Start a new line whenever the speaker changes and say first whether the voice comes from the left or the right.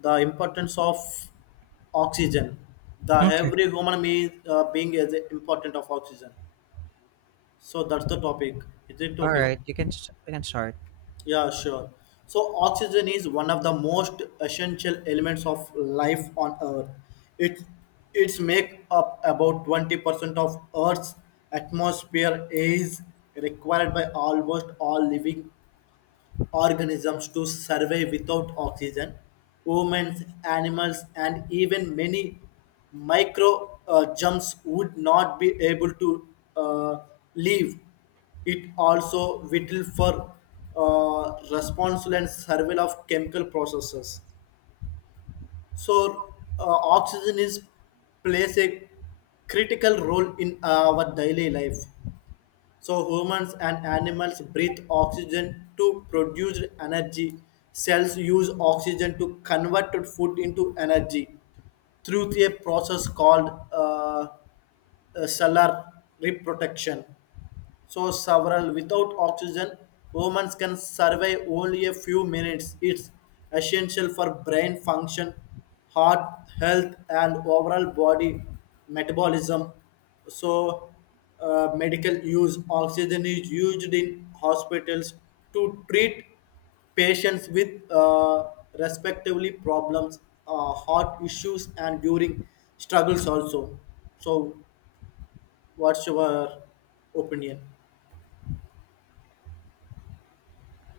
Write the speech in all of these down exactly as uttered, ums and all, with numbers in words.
left: The importance of oxygen. The
right: Okay.
left: every human being, uh, being is important of oxygen. So that's the topic. Is it
right: All
left: okay?
right: right. You can s- you can start.
left: Yeah, sure. So oxygen is one of the most essential elements of life on Earth. It it's make up about twenty percent of Earth's atmosphere is required by almost all living organisms to survive without oxygen. Humans, animals, and even many microorganisms would not be able to uh, live. It also vital for uh, responsible and survival of chemical processes. So, uh, oxygen is plays a critical role in our daily life. So humans and animals breathe oxygen to produce energy. Cells use oxygen to convert food into energy through a process called uh, uh, solar reprotection. So several without oxygen, humans can survive only a few minutes. It's essential for brain function, heart health, and overall body metabolism. So uh, medical use oxygen is used in hospitals to treat patients with uh, respectively problems, uh, heart issues, and during struggles also. So, what's your opinion?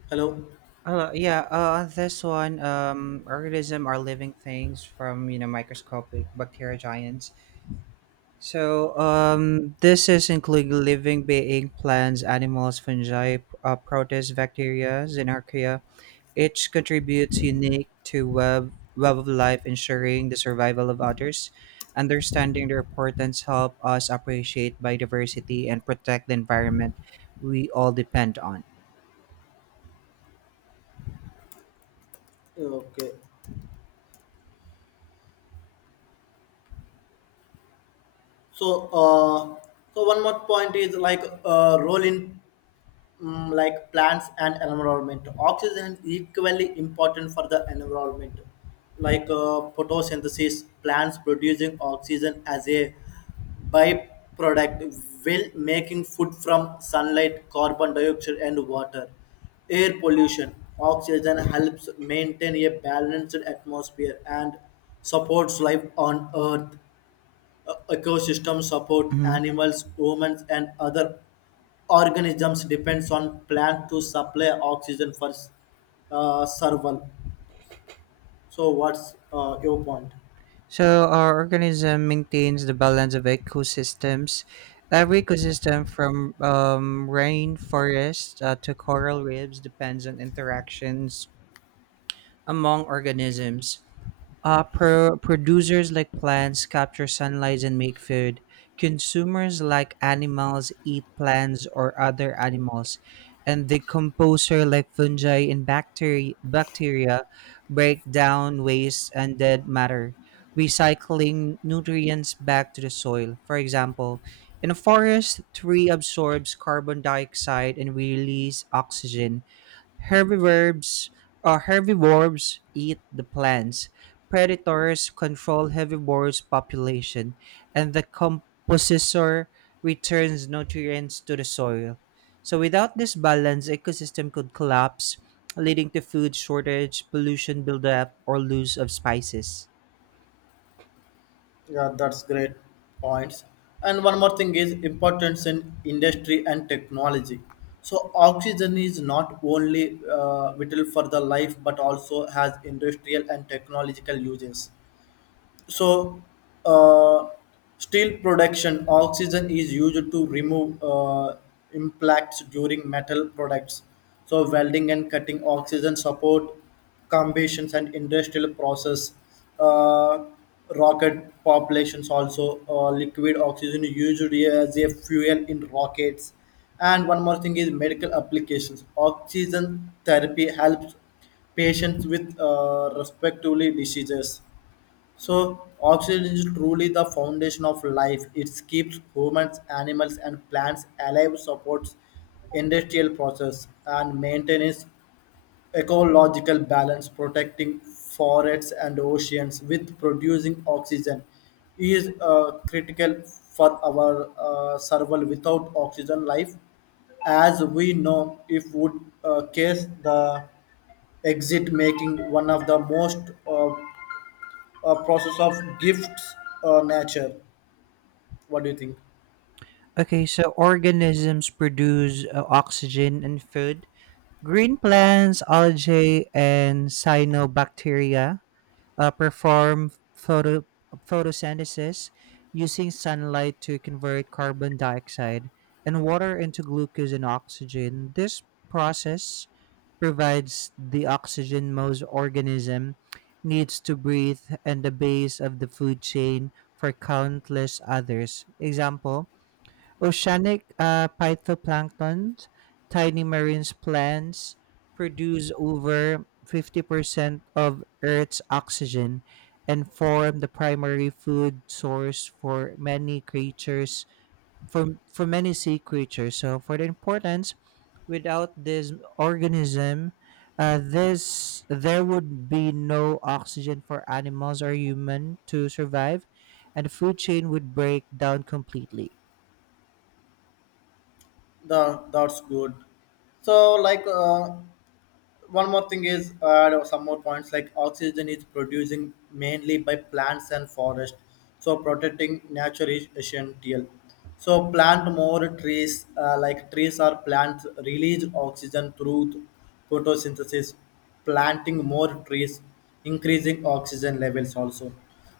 left: Hello.
right: Uh, yeah. Uh, on this one, um, organism are living things from you know microscopic bacteria giants. So um, this is including living being, plants, animals, fungi, uh, protists, bacteria, archaea. Each contributes unique to web web of life, ensuring the survival of others. Understanding their importance help us appreciate biodiversity and protect the environment we all depend on.
left: Okay. So, uh, so one more point is like uh, role in um, like plants and environment. Oxygen is equally important for the environment. Like uh, photosynthesis, plants producing oxygen as a byproduct while making food from sunlight, carbon dioxide, and water. Air pollution. Oxygen helps maintain a balanced atmosphere and supports life on Earth. Uh, ecosystem support
right: Mhm.
left: animals, humans, and other organisms depends on plant to supply oxygen for uh, survival. So, what's uh, your point?
right: So our organism maintains the balance of ecosystems. Every ecosystem from um, rainforest uh, to coral reefs depends on interactions among organisms. Uh, pro- producers like plants capture sunlight and make food. Consumers like animals eat plants or other animals. And the composer like fungi and bacteria, bacteria break down waste and dead matter, recycling nutrients back to the soil. For example, in a forest, tree absorbs carbon dioxide and release oxygen. Herbivores or herbivores eat the plants. Predators control herbivores population and the composer returns nutrients to the soil. So without this balance, ecosystem could collapse, leading to food shortage, pollution buildup, or loss of spices.
left: Yeah, that's great points. And one more thing is importance in industry and technology. So, oxygen is not only uh, vital for the life, but also has industrial and technological uses. So uh, steel production oxygen is used to remove uh, impacts during metal products. So welding and cutting oxygen support combustions and industrial process. uh, Rocket populations also uh, liquid oxygen used as a fuel in rockets. And one more thing is medical applications oxygen therapy helps patients with uh, respectively diseases. So oxygen is truly the foundation of life. It keeps humans, animals, and plants alive, supports industrial process, and maintains ecological balance, protecting forests and oceans with producing oxygen is uh, critical for our uh, survival. Without oxygen, life as we know if would uh, case the exit making one of the most uh, a process of gifts uh, nature. What do you think?
right: Okay, so organisms produce uh, oxygen and food. Green plants, algae, and cyanobacteria uh, perform photo photosynthesis using sunlight to convert carbon dioxide and water into glucose and oxygen. This process provides the oxygen most organism needs to breathe and the base of the food chain for countless others. Example, oceanic uh, phytoplankton, tiny marine plants, produce over fifty percent of Earth's oxygen and form the primary food source for many creatures, for, for many sea creatures. So, for the importance, without this organism, uh, this there would be no oxygen for animals or human to survive, and the food chain would break down completely.
left: The that's good. So like uh, one more thing is uh, there are some more points like oxygen is producing mainly by plants and forest. So protecting nature is essential. So plant more trees uh, like trees or plants release oxygen through photosynthesis. Planting more trees increasing oxygen levels also.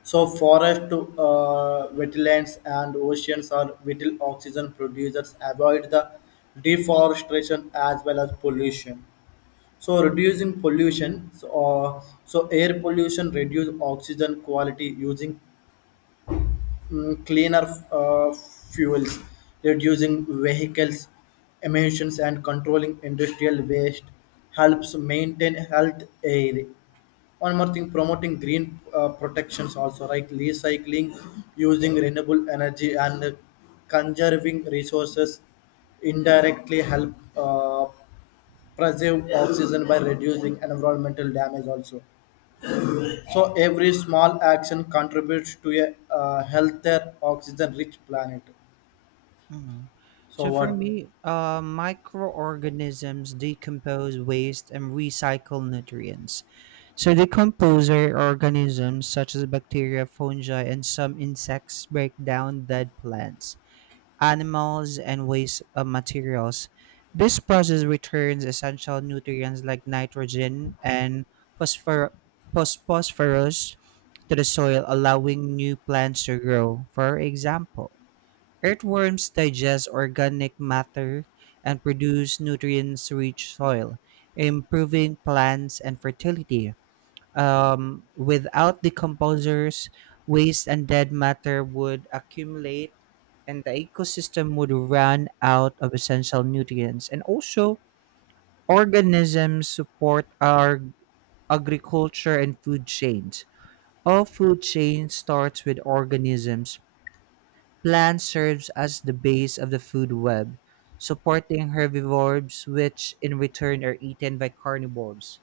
left: So forest uh, wetlands and oceans are vital oxygen producers avoid the deforestation as well as pollution. So reducing pollution, so, uh, so air pollution reduce oxygen quality using mm, cleaner uh, fuels reducing vehicles emissions and controlling industrial waste helps maintain health air. One more thing promoting green uh, protections also right. Recycling using renewable energy and conserving resources indirectly help uh, preserve oxygen by reducing environmental damage also. So every small action contributes to a uh, healthier oxygen rich planet.
right: Mhm.
left: So
right: So for
left: what?
right: me, uh, microorganisms decompose waste and recycle nutrients. So decomposer organisms such as bacteria, fungi, and some insects break down dead plants, animals, and waste uh, materials. This process returns essential nutrients like nitrogen and phosphor- phos- phosphorus to the soil, allowing new plants to grow. For example, earthworms digest organic matter and produce nutrients-rich soil, improving plants and fertility. Um, without decomposers, waste and dead matter would accumulate, and the ecosystem would run out of essential nutrients. And also, organisms support our agriculture and food chains. All food chain starts with organisms. Plant serves as the base of the food web, supporting herbivores which in return are eaten by carnivores.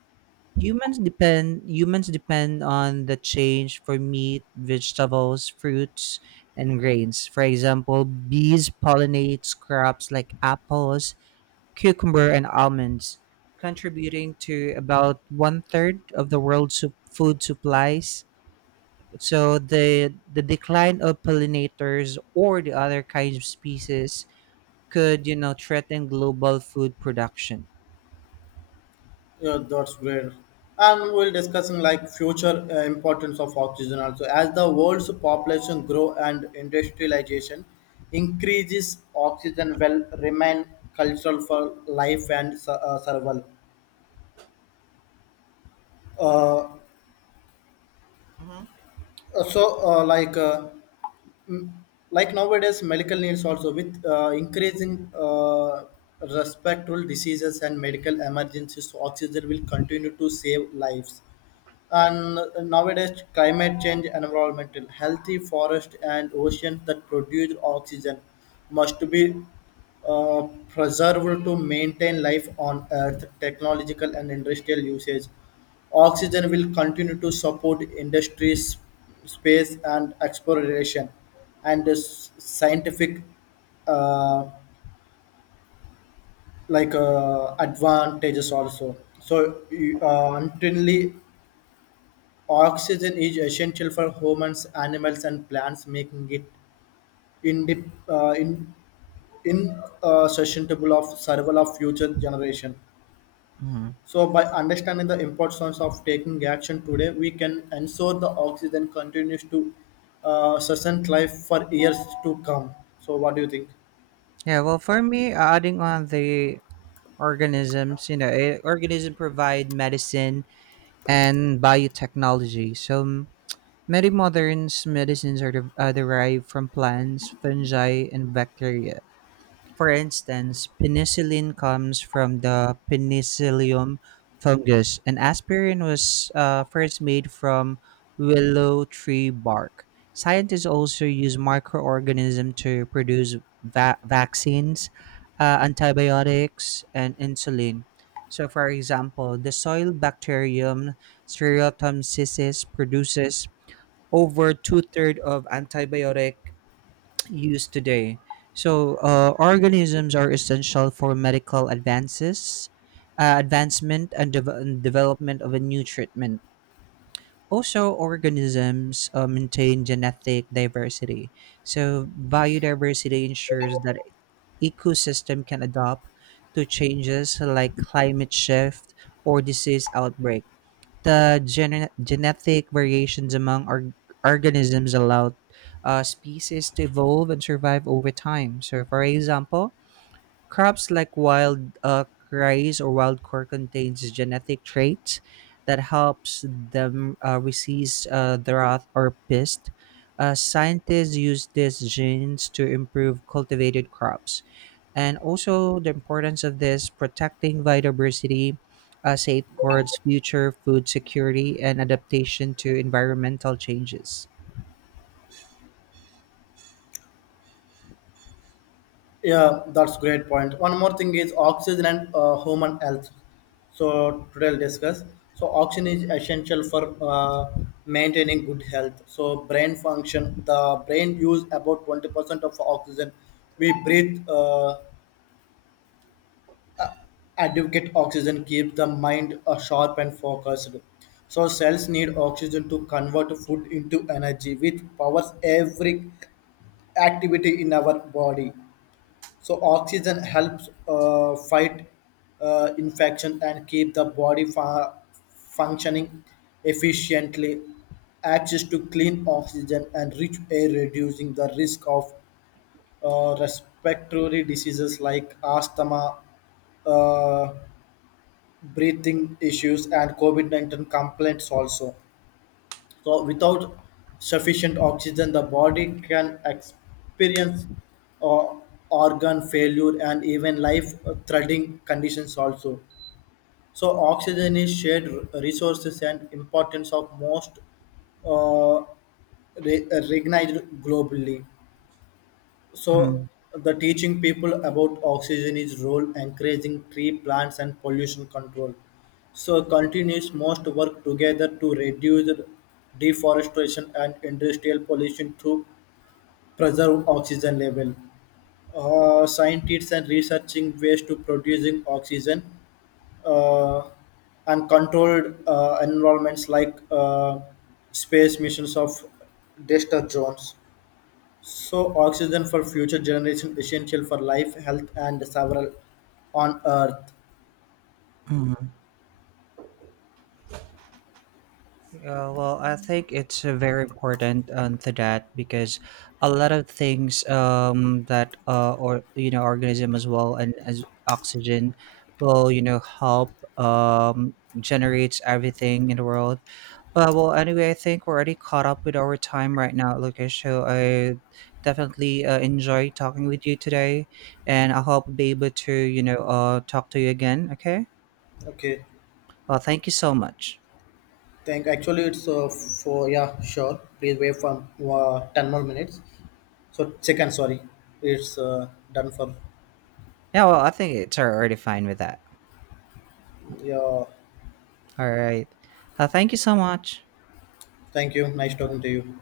right: Humans depend humans depend on the change for meat, vegetables, fruits, and grains. For example, bees pollinate crops like apples, cucumber, and almonds, contributing to about one third of the world's su- food supplies. So the the decline of pollinators or the other kinds of species could, you know, threaten global food production.
left: Yeah, that's great. And we'll discussing like future uh, importance of oxygen also as the world's population grow and industrialization increases oxygen will remain cultural for life and su- uh, survival. Uh, so uh, like uh, mm, like nowadays medical needs also with uh, increasing uh, respectful diseases and medical emergencies, so oxygen will continue to save lives. And nowadays, climate change, environmental, healthy forest and oceans that produce oxygen must be uh, preserved to maintain life on Earth. Technological and industrial usage. Oxygen will continue to support industries, space and exploration, and s- scientific uh, like uh, advantages also. So you- uh, until oxygen is essential for humans, animals, and plants, making it indep- uh, in, in uh, susceptible of survival of future generation.
right: Mhm.
left: So, by understanding the importance of taking action today, we can ensure the oxygen continues to uh, sustain life for years to come. So, what do you think?
right: Yeah, well, for me, uh, adding on the organisms, you know, eh, organism provide medicine and biotechnology. So m- many modern medicines are, de- are derived from plants, fungi, and bacteria. For instance, penicillin comes from the penicillium fungus, and aspirin was uh, first made from willow tree bark. Scientists also use microorganisms to produce va- vaccines, uh, antibiotics, and insulin. So, for example, the soil bacterium Stereotomyces produces over two thirds of antibiotic used today. So, uh, organisms are essential for medical advances, uh, advancement, and, dev- and development of a new treatment. Also, organisms uh, maintain genetic diversity. So, biodiversity ensures that ecosystem can adapt to changes like climate shift or disease outbreak. The gene- genetic variations among org- organisms allow uh, species to evolve and survive over time. So, for example, crops like wild uh, rice or wild corn contains genetic traits that helps them uh, resist uh, drought or pest. Uh, scientists use these genes to improve cultivated crops, and also the importance of this protecting biodiversity uh, safeguards future food security and adaptation to environmental changes.
left: Yeah, that's great point. One more thing is oxygen and uh, human health. So today I'll discuss. So oxygen is essential for uh, maintaining good health. So brain function, the brain use about twenty percent of oxygen. We breathe, uh, adequate oxygen keeps the mind uh, sharp and focused. So cells need oxygen to convert food into energy, which powers every activity in our body. So oxygen helps uh, fight uh, infection and keep the body fa- functioning efficiently. Access to clean oxygen and rich air reducing the risk of uh, respiratory diseases like asthma, uh, breathing issues, and COVID nineteen complaints also. So, without sufficient oxygen, the body can experience uh, organ failure and even life-threatening conditions also. So, oxygen is shared r- resources and importance of most uh, re- recognized globally. So
right: Mm,
left: the teaching people about oxygen is role, encouraging tree plants and pollution control. So continues must work together to reduce deforestation and industrial pollution to preserve oxygen level. Uh, scientists and researching ways to producing oxygen uh, and controlled uh, environments like uh, space missions of Dexter Jones. So oxygen for future generation essential for life, health, and several on Earth.
right: mm. Yeah, well, I think it's uh, very important um, to that because a lot of things um, that uh, or you know organism as well and as oxygen will you know help um, generates everything in the world. But well, anyway, I think we're already caught up with our time right now, Lucas. So I definitely uh, enjoy talking with you today, and I hope be able to you know uh, talk to you again. Okay.
left: Okay,
right: Well, thank you so much.
left: thank. Actually, it's uh, for, yeah, sure. Please wait for uh, ten more minutes. So second, sorry, it's uh, done for.
right: Yeah, well, I think it's already fine with that.
left: Yeah,
right: All right. Uh, thank you so much.
left: thank you. Nice talking to you.